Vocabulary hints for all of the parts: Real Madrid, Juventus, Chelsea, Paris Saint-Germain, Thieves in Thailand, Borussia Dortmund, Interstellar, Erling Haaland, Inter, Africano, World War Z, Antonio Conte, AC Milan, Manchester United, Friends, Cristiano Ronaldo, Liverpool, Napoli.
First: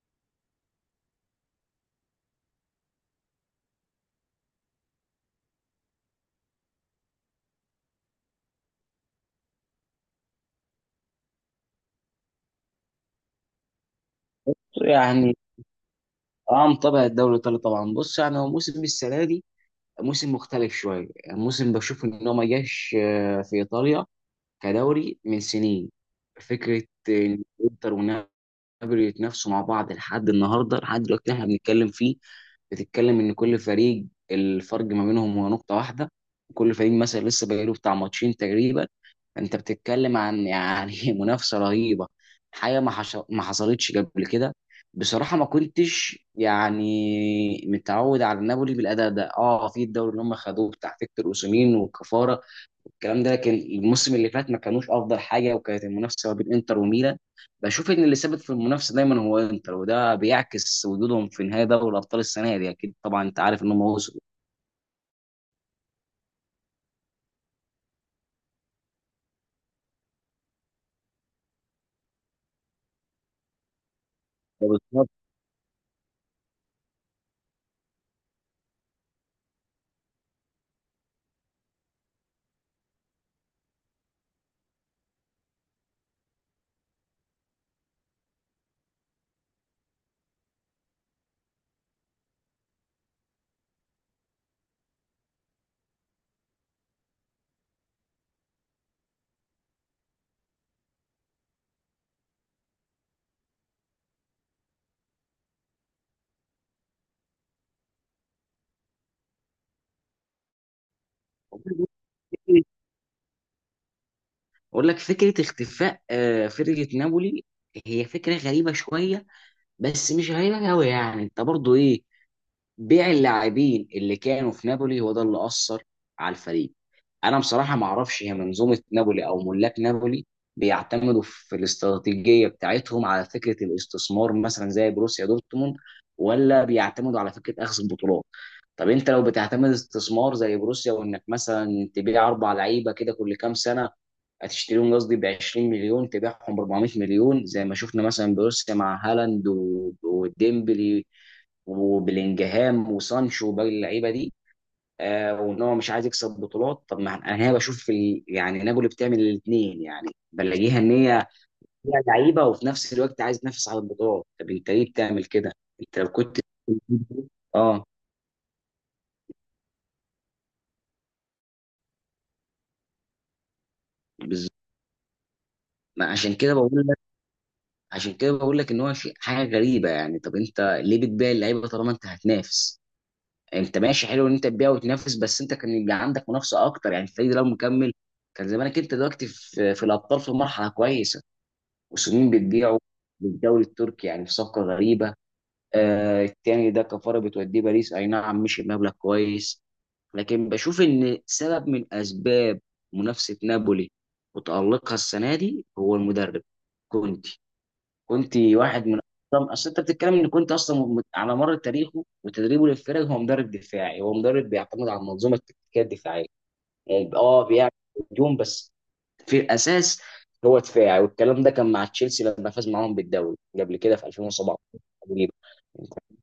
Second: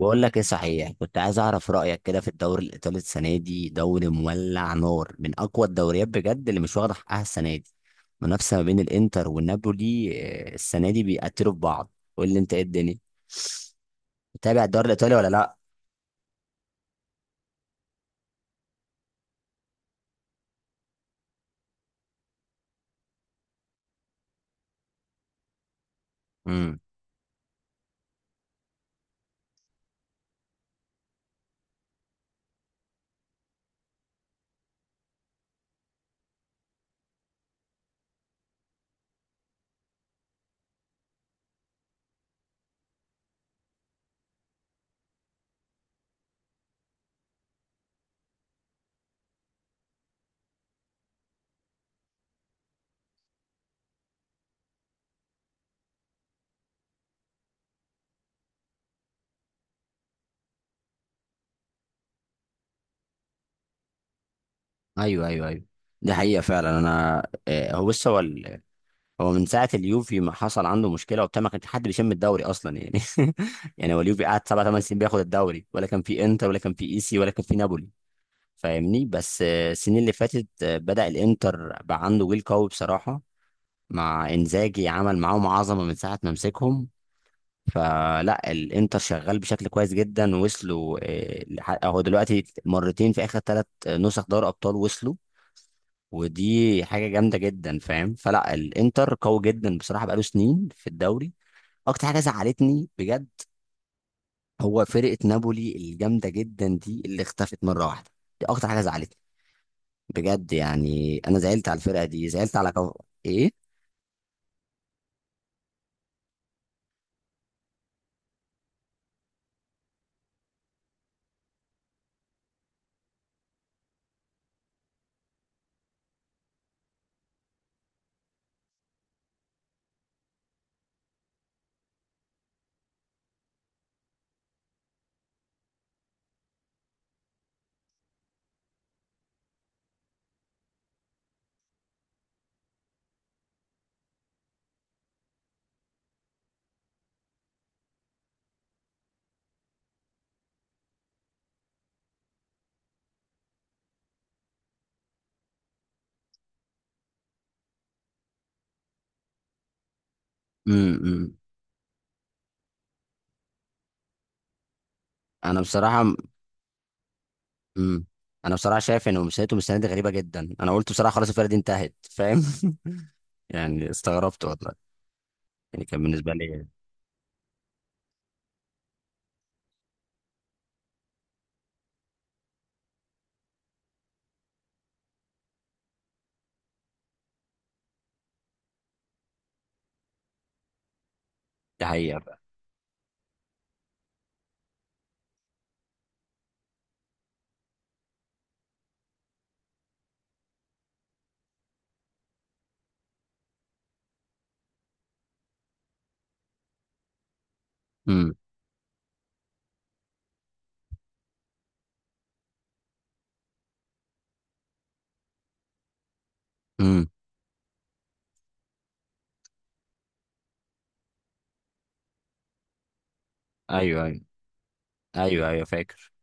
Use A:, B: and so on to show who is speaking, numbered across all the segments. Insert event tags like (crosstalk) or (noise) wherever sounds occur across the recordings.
A: بقول لك ايه، صحيح كنت عايز اعرف رايك كده في الدوري الايطالي السنه دي. دوري مولع نار، من اقوى الدوريات بجد، اللي مش واخده حقها السنه دي. منافسه ما بين الانتر والنابولي. السنه دي بيقتلوا في بعض. قول لي انت ايه الدنيا، متابع الدوري الايطالي ولا
B: يعني
A: لا؟
B: اه متابع الدوري الايطالي طبعا. بص، يعني هو موسم السنه دي موسم مختلف شويه. يعني موسم بشوف ان هو ما جاش في ايطاليا كدوري من سنين.
A: امم.
B: فكره ان انتر ونابولي يتنافسوا مع بعض لحد النهارده، لحد دلوقتي احنا بنتكلم فيه. بتتكلم ان كل فريق، الفرق ما بينهم هو نقطه واحده. كل فريق مثلا لسه بقاله بتاع ماتشين تقريبا. انت بتتكلم عن يعني (laughs) منافسه رهيبه، حاجه ما حصلتش قبل كده. بصراحه ما كنتش يعني متعود على نابولي بالاداء ده. اه في الدوري اللي هم خدوه بتاع فيكتور اوسيمين وكفاره الكلام ده، لكن الموسم اللي فات ما كانوش افضل حاجه، وكانت المنافسه ما بين انتر وميلان. بشوف ان اللي ثابت في المنافسه دايما هو انتر، وده بيعكس وجودهم في نهائي دوري الابطال السنه دي. اكيد طبعا انت عارف ان هم وصلوا
A: ايوه، ايوه، ايوه. دي حقيقه فعلا. انا، هو بص، هو هو من ساعه اليوفي ما حصل عنده مشكله وبتاع، ما كانش حد بيشم الدوري اصلا يعني. (laughs) يعني هو اليوفي قعد سبع ثمان سنين
B: دوري
A: بياخد الدوري، ولا كان في انتر ولا كان في ايسي ولا كان في نابولي. فاهمني؟ بس السنين اللي فاتت، بدأ الانتر بقى عنده جيل قوي بصراحة. مع انزاجي عمل معاهم عظمة من ساعة ما مسكهم. فلا، الانتر شغال بشكل كويس جدا. وصلوا هو دلوقتي مرتين في اخر ثلاث نسخ دوري ابطال وصلوا. ودي حاجة جامدة جدا فاهم. فلا الانتر قوي جدا بصراحة، بقاله سنين في الدوري. اكتر حاجة زعلتني بجد، هو فرقة نابولي الجامدة جدا دي اللي اختفت مرة واحدة. دي اكتر حاجة زعلتني بجد يعني. انا زعلت على
B: الأبطال.
A: الفرقه دي، زعلت على ايه.
B: اقول لك، فكره اختفاء فرقه نابولي هي فكره غريبه شويه. بس مش غريبه قوي، يعني انت برضو ايه، بيع اللاعبين اللي كانوا في نابولي هو ده اللي أثر على الفريق. انا بصراحه ما اعرفش هي منظومه نابولي او ملاك نابولي بيعتمدوا في الاستراتيجيه بتاعتهم على فكره الاستثمار، مثلا زي بروسيا دورتموند، ولا بيعتمدوا على فكره اخذ البطولات. طب انت لو بتعتمد استثمار زي بروسيا، وانك مثلا تبيع 4 لعيبه كده كل كام سنه، هتشتريهم قصدي ب 20 مليون تبيعهم ب 400 مليون، زي ما شفنا مثلا بروسيا مع هالاند وديمبلي وبلينجهام وسانشو وباقي اللعيبه دي. آه، وان هو مش عايز يكسب بطولات. طب ما انا هنا بشوف يعني نابولي بتعمل الاثنين. يعني بلاقيها ان هي
A: امم.
B: فيها لعيبه وفي نفس الوقت عايز تنافس على البطولات، طب انت ليه بتعمل كده؟
A: انا
B: انت لو
A: بصراحه.
B: كنت (laughs) اه،
A: امم. انا بصراحه شايف ان مسيرتهم السنه دي غريبه جدا. انا قلت بصراحه خلاص الفرقه دي انتهت، فاهم؟ (laughs) يعني استغربت
B: بالظبط.
A: والله. يعني كان
B: ما
A: بالنسبه
B: عشان كده
A: لي
B: بقول لك، عشان كده بقول لك ان هو شيء، حاجه غريبه. يعني طب انت ليه بتبيع اللعيبه طالما انت هتنافس؟ انت ماشي حلو ان انت تبيع وتنافس، بس انت كان يبقى عندك منافسه اكتر. يعني الفريق ده لو مكمل كان زمانك انت دلوقتي في الابطال في مرحله كويسه.
A: دي حقيقه
B: وسنين
A: بقى.
B: بتبيعه للدوري التركي يعني في صفقه غريبه. آه، التاني ده كفاره بتوديه باريس، اي نعم مش بمبلغ كويس. لكن بشوف ان سبب من اسباب منافسه نابولي وتالقها السنه دي هو المدرب كونتي.
A: امم.
B: كنت واحد من، اصلا اصل انت بتتكلم، ان كنت اصلا على مر تاريخه وتدريبه للفرق هو مدرب دفاعي. هو مدرب بيعتمد على المنظومه التكتيكيه الدفاعيه.
A: امم.
B: يعني اه بيعمل هجوم بس في الاساس هو دفاعي. والكلام ده كان مع تشيلسي لما فاز معاهم بالدوري قبل كده
A: ايوه،
B: في
A: ايوه.
B: 2017.
A: ايوه، ايوه، فاكر.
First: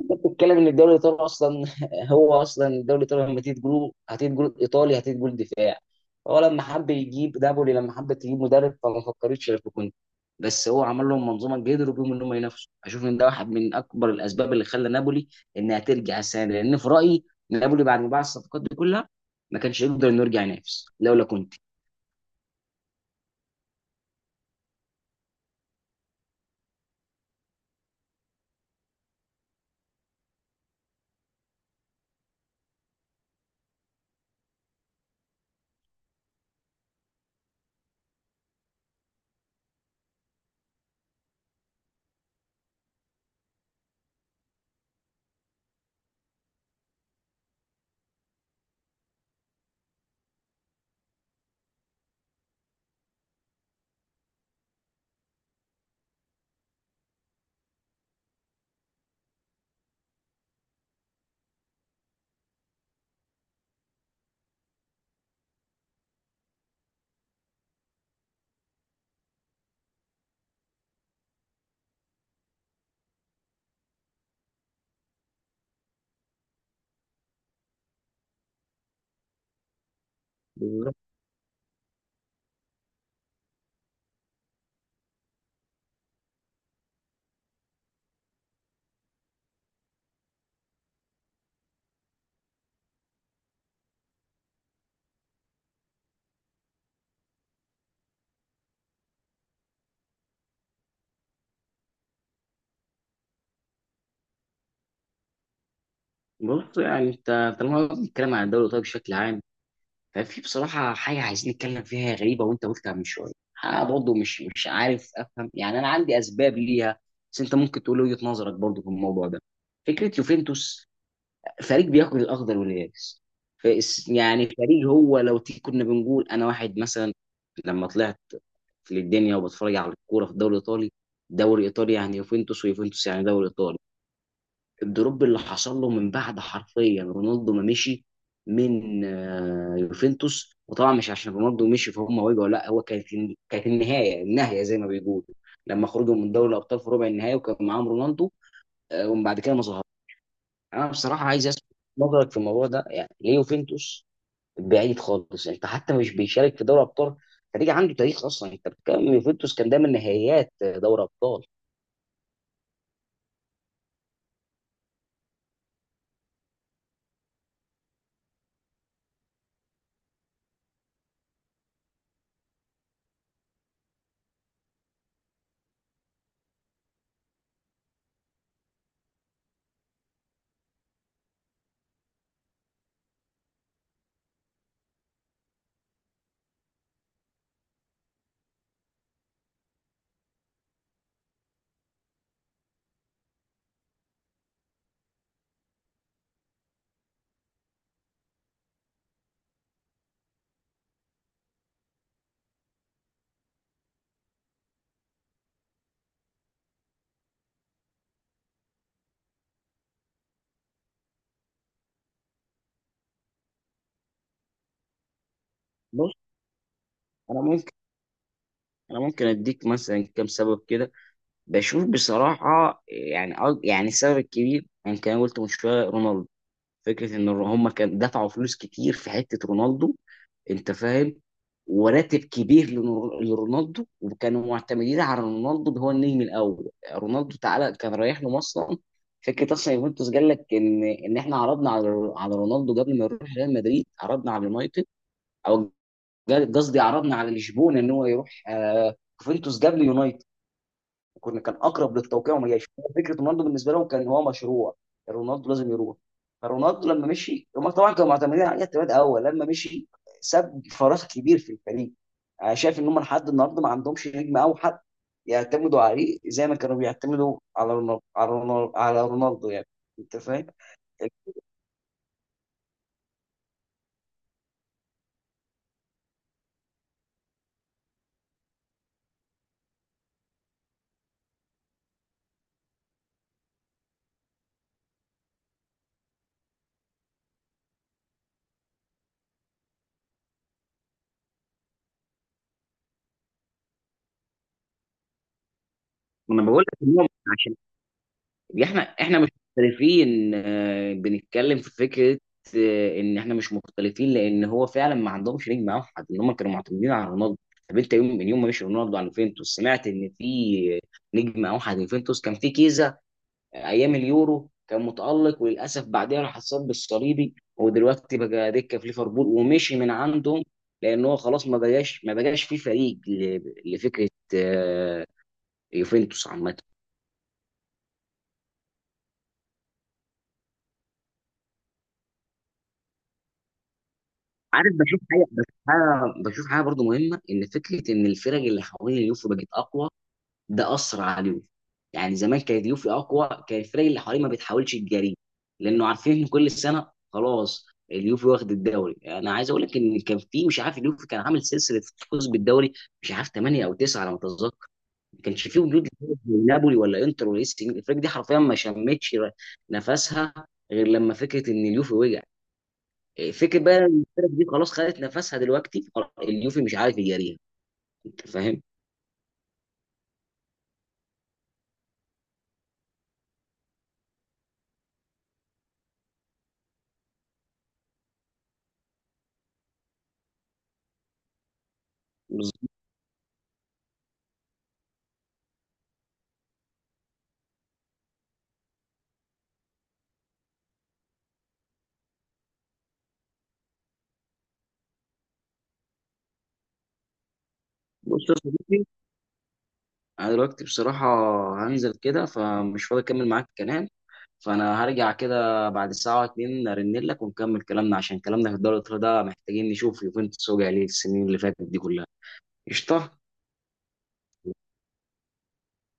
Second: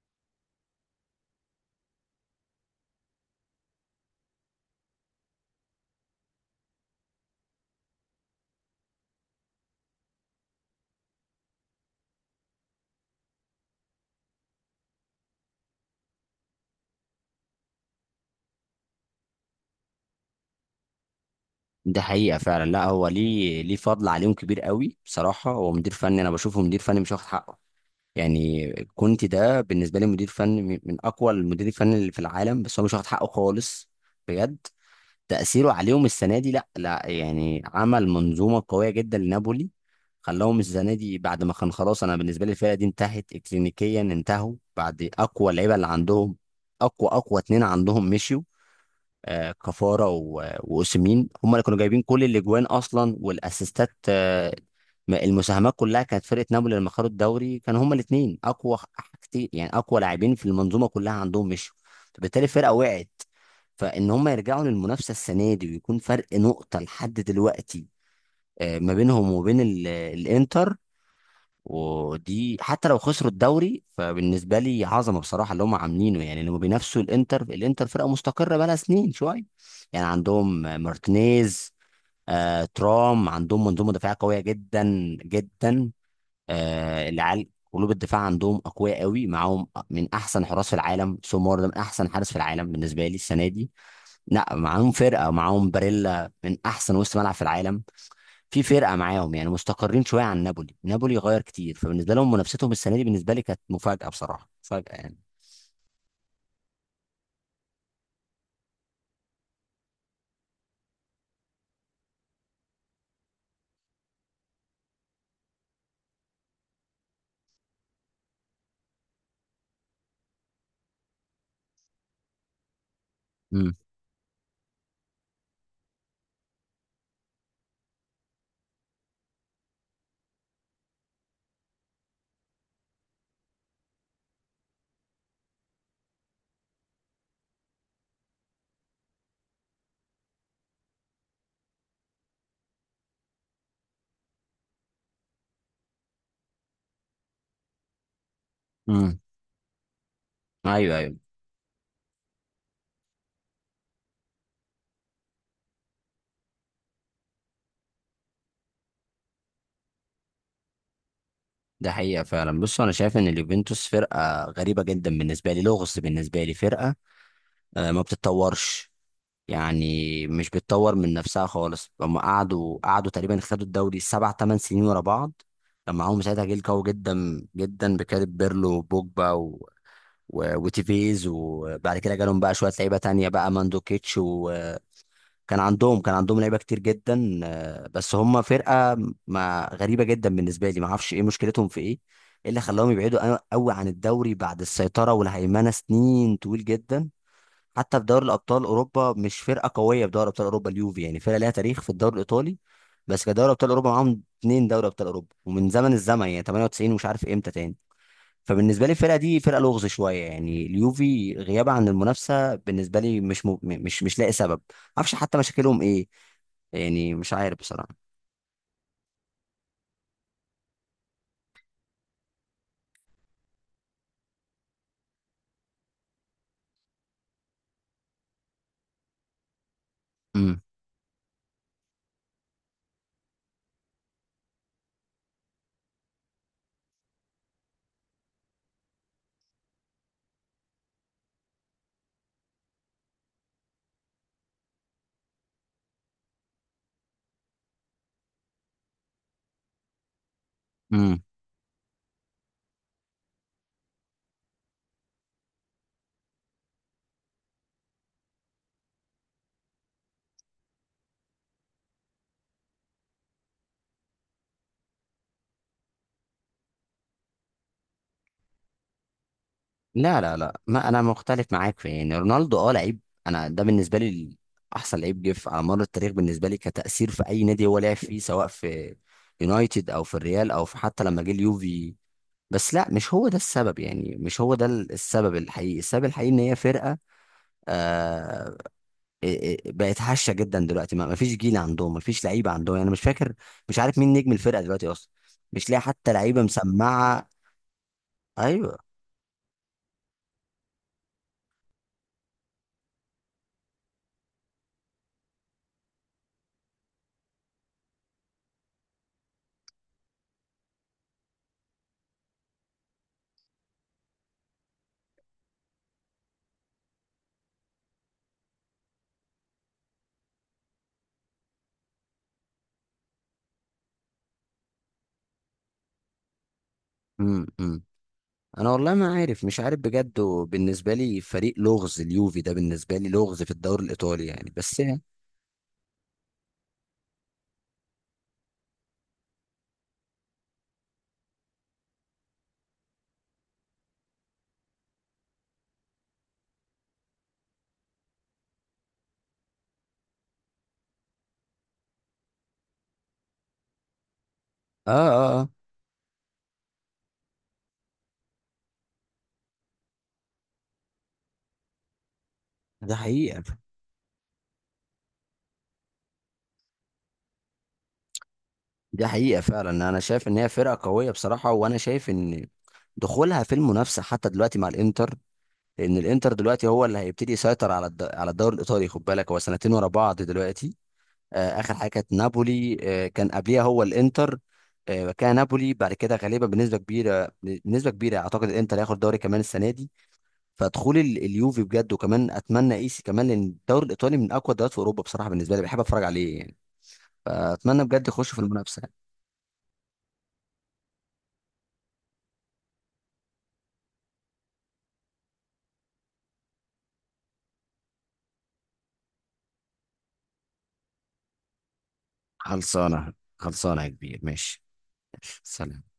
B: بتتكلم ان الدوري الايطالي اصلا (laughs) هو اصلا الدوري الايطالي لما تيجي تقول، هتيجي تقول ايطالي، هتيجي تقول دفاع. هو لما حب يجيب نابولي، لما حب تجيب مدرب، فما فكرتش في كونتي. بس هو عمل لهم منظومه قدروا بيهم ان هم ينافسوا. اشوف ان ده واحد من اكبر الاسباب اللي خلى نابولي انها ترجع السنه دي، لان في رايي نابولي بعد ما باع الصفقات دي كلها ما كانش يقدر انه يرجع ينافس لولا كونتي.
A: دي حقيقه فعلا. لا هو ليه، ليه فضل عليهم كبير قوي بصراحه. هو مدير فني، انا بشوفه مدير فني مش واخد حقه. يعني كنت، ده بالنسبه لي مدير فني من اقوى المدير الفني اللي في العالم، بس هو مش واخد حقه خالص بجد. تأثيره عليهم السنة دي، لا لا يعني، عمل منظومة قوية جدا لنابولي. خلاهم السنة دي بعد ما كان خلاص. أنا بالنسبة لي الفرقة دي انتهت إكلينيكيا. انتهوا بعد أقوى لعيبة اللي عندهم. أقوى اتنين عندهم مشيوا. كفارة وأوسيمين هم اللي كانوا جايبين كل الأجوان أصلا والأسيستات. المساهمات كلها. كانت فرقة نابولي لما خدوا الدوري، كانوا هما الاتنين أقوى كتير يعني. أقوى لاعبين في المنظومة كلها عندهم مشوا، فبالتالي الفرقة وقعت. فإن هما يرجعوا للمنافسة السنة دي ويكون فرق نقطة لحد دلوقتي ما بينهم وبين الإنتر، ودي حتى لو خسروا الدوري فبالنسبه لي عظمه بصراحه اللي هم عاملينه. يعني لما بينافسوا الانتر، الانتر فرقه مستقره بقالها سنين شويه. يعني عندهم
B: بالظبط.
A: مارتينيز، ترام، عندهم منظومه دفاعيه قويه جدا جدا. العيال قلوب الدفاع عندهم اقوياء قوي، معاهم من احسن حراس في العالم. سومار ده من احسن حارس في العالم بالنسبه لي السنه دي. لا معاهم فرقه، معاهم باريلا من احسن وسط ملعب في العالم. في فرقه معاهم يعني مستقرين شويه عن نابولي. نابولي غير كتير، فبالنسبه لهم منافستهم السنه دي بالنسبه لي كانت مفاجاه بصراحه، مفاجاه يعني.
B: بالظبط، يعني انت طالما الكلام عن الدوري الايطالي بشكل عام، كان في بصراحة حاجة عايزين نتكلم فيها غريبة وأنت قلتها من شوية. أنا برضه مش عارف أفهم. يعني أنا عندي أسباب ليها، بس أنت ممكن تقول وجهة نظرك برضه في الموضوع ده. فكرة يوفنتوس، فريق بياكل الأخضر واليابس.
A: امم.
B: يعني فريق هو لو تيجي، كنا بنقول أنا واحد مثلا لما طلعت في الدنيا وبتفرج على الكورة في الدوري الإيطالي، الدوري الإيطالي يعني يوفنتوس، ويوفنتوس يعني دوري إيطالي. الدروب اللي حصل له من بعد حرفيا رونالدو ما مشي من يوفنتوس. وطبعا مش عشان رونالدو مشي فهم وجعوا، لا هو كانت، كانت النهايه، النهايه زي ما بيقولوا، لما خرجوا من دوري الابطال في ربع النهائي وكان معاهم رونالدو
A: امم.
B: ومن بعد كده ما ظهر. انا
A: ايوه، ايوه.
B: بصراحه عايز اسمع نظرك في الموضوع ده، يعني ليه يوفنتوس بعيد خالص؟ انت حتى مش بيشارك في دوري الابطال. فريق عنده تاريخ، اصلا انت بتتكلم يوفنتوس كان دايما نهائيات دوري ابطال.
A: ده حقيقه فعلا. بص انا شايف ان اليوفنتوس فرقه غريبه جدا بالنسبه لي، لغز بالنسبه لي. فرقه ما بتتطورش يعني، مش بتطور من نفسها خالص. هم قعدوا تقريبا خدوا الدوري سبع ثمان سنين ورا بعض. كان معاهم ساعتها جيل قوي جدا جدا بكاريب، بيرلو، وبوجبا، وتيفيز، وبعد كده جالهم بقى شويه لعيبه تانية بقى ماندوكيتش، وكان عندهم لعيبه كتير جدا بس هم فرقه ما، غريبه جدا بالنسبه لي. ما اعرفش ايه مشكلتهم، في ايه، إيه اللي خلاهم يبعدوا قوي عن الدوري بعد السيطره والهيمنه سنين طويل جدا؟ حتى في دوري الابطال اوروبا مش فرقه قويه. في دوري ابطال اوروبا اليوفي يعني فرقه ليها تاريخ في الدوري الايطالي، بس كدوري ابطال اوروبا معاهم اتنين دوري ابطال اوروبا ومن زمن الزمن يعني 98، ومش عارف امتى تاني. فبالنسبه لي الفرقه دي فرقه لغز شويه يعني. اليوفي غيابها عن المنافسه بالنسبه لي مش لاقي سبب. معرفش حتى مشاكلهم ايه
B: بص،
A: يعني، مش
B: انا
A: عارف
B: ممكن
A: بصراحه.
B: انا ممكن اديك مثلا كام سبب كده. بشوف بصراحة يعني يعني السبب الكبير، يعني كان قلت من شوية رونالدو. فكرة إن هم كان دفعوا فلوس كتير في حتة رونالدو.
A: امم.
B: أنت فاهم، وراتب كبير لرونالدو، وكانوا معتمدين على رونالدو ده هو النجم الأول. رونالدو تعالى كان رايح لهم أصلا. فكرة أصلا، يوفنتوس قال لك إن، إحنا عرضنا على رونالدو قبل ما يروح ريال مدريد. عرضنا على اليونايتد، أو قصدي عرضنا على لشبونة، إن هو يروح يوفنتوس قبل يونايتد.
A: امم.
B: وكنا، كان اقرب للتوقيع وما جاش. فكره رونالدو بالنسبه لهم كان هو مشروع، رونالدو لازم يروح. فرونالدو لما مشي هم طبعا كانوا معتمدين عليه اعتماد اول. لما مشي ساب فراغ كبير في الفريق. انا شايف ان هم لحد النهارده ما عندهمش نجم اوحد يعتمدوا عليه زي ما كانوا بيعتمدوا على رونالدو يعني. انت
A: لا، لا،
B: فاهم.
A: لا، ما انا مختلف معاك في يعني رونالدو، اه لعيب. انا ده بالنسبه لي احسن لعيب جه على مر التاريخ بالنسبه لي كتاثير في اي نادي هو لعب فيه، سواء في يونايتد او في الريال او في حتى لما جه اليوفي. بس لا، مش هو ده السبب يعني. مش هو ده السبب الحقيقي. السبب الحقيقي ان هي فرقه آه، إيه إيه بقت هشه جدا دلوقتي. ما فيش جيل عندهم، ما فيش لعيبه عندهم يعني. مش فاكر، مش عارف مين نجم الفرقه دلوقتي اصلا، مش لاقي حتى
B: ما
A: لعيبه
B: انا بقول لك إن هم،
A: مسمعه.
B: عشان
A: ايوه.
B: احنا مش مختلفين، بنتكلم في فكره ان احنا مش مختلفين، لان هو فعلا ما عندهمش نجم اوحد، ان هم كانوا معتمدين على رونالدو. طب انت يوم من يوم ما مشي رونالدو على يوفنتوس سمعت ان في نجم اوحد يوفنتوس؟ كان في كيزا، ايام اليورو كان متالق، وللاسف بعدها راح اتصاب بالصليبي، ودلوقتي بقى دكه في ليفربول ومشي من عندهم. لان هو خلاص ما بقاش في فريق لفكره آه، يوفنتوس عامه.
A: امم. أمم. انا والله ما عارف، مش عارف بجد. وبالنسبه لي فريق لغز اليوفي ده، بالنسبه لي لغز في الدوري الايطالي يعني،
B: عارف،
A: بس يعني.
B: بشوف حاجه برضو مهمه، ان فكره ان الفرق اللي حوالين اليوفي بقت اقوى، ده اثر على اليوفي. يعني زمان كانت اليوفي اقوى، كان الفرق اللي حواليه ما بتحاولش تجاريه، لانه عارفين ان كل سنه خلاص اليوفي واخد الدوري. انا عايز اقول لك ان كان في، مش عارف، اليوفي كان عامل سلسله فوز بالدوري، مش عارف 8 او 9 على ما اتذكر.
A: اه،
B: ما
A: اه،
B: كانش
A: اه.
B: فيه وجود لفرق زي نابولي ولا انتر ولا اي سي ميلان. الفرق دي حرفيا ما شمتش نفسها غير لما فكره ان اليوفي وقع.
A: ده حقيقه.
B: فكره بقى إن الفرق دي خلاص خدت نفسها دلوقتي، خلاص اليوفي مش عارف يجاريها. انت فاهم.
A: دي حقيقه فعلا. انا شايف ان هي فرقه قويه بصراحه، وانا شايف ان دخولها في المنافسه حتى دلوقتي مع الانتر، لان الانتر دلوقتي هو اللي هيبتدي يسيطر على على الدوري الايطالي. خد بالك هو سنتين ورا بعض دلوقتي. اخر حاجه كانت نابولي،
B: بالظبط.
A: كان قبليها هو الانتر، كان نابولي بعد كده. غالبا بنسبه كبيره، بنسبه كبيره اعتقد الانتر هياخد دوري كمان السنه دي. فدخول اليوفي بجد، وكمان اتمنى ايسي كمان، لان الدوري الايطالي من اقوى الدوريات في اوروبا بصراحه. بالنسبه لي بحب اتفرج عليه يعني، فاتمنى بجد
B: بص
A: يخش
B: يا
A: في المنافسه
B: صديقي،
A: يعني.
B: انا دلوقتي بصراحه هنزل كده فمش فاضي اكمل معاك الكلام. فانا هرجع كده بعد ساعه او اتنين ارن لك ونكمل كلامنا، عشان كلامنا في الدوري الإيطالي ده محتاجين نشوف يوفنتوس وجع ليه السنين اللي فاتت دي كلها.
A: خلصانة.
B: قشطه.
A: خلصانة يا كبير، ماشي. سلام.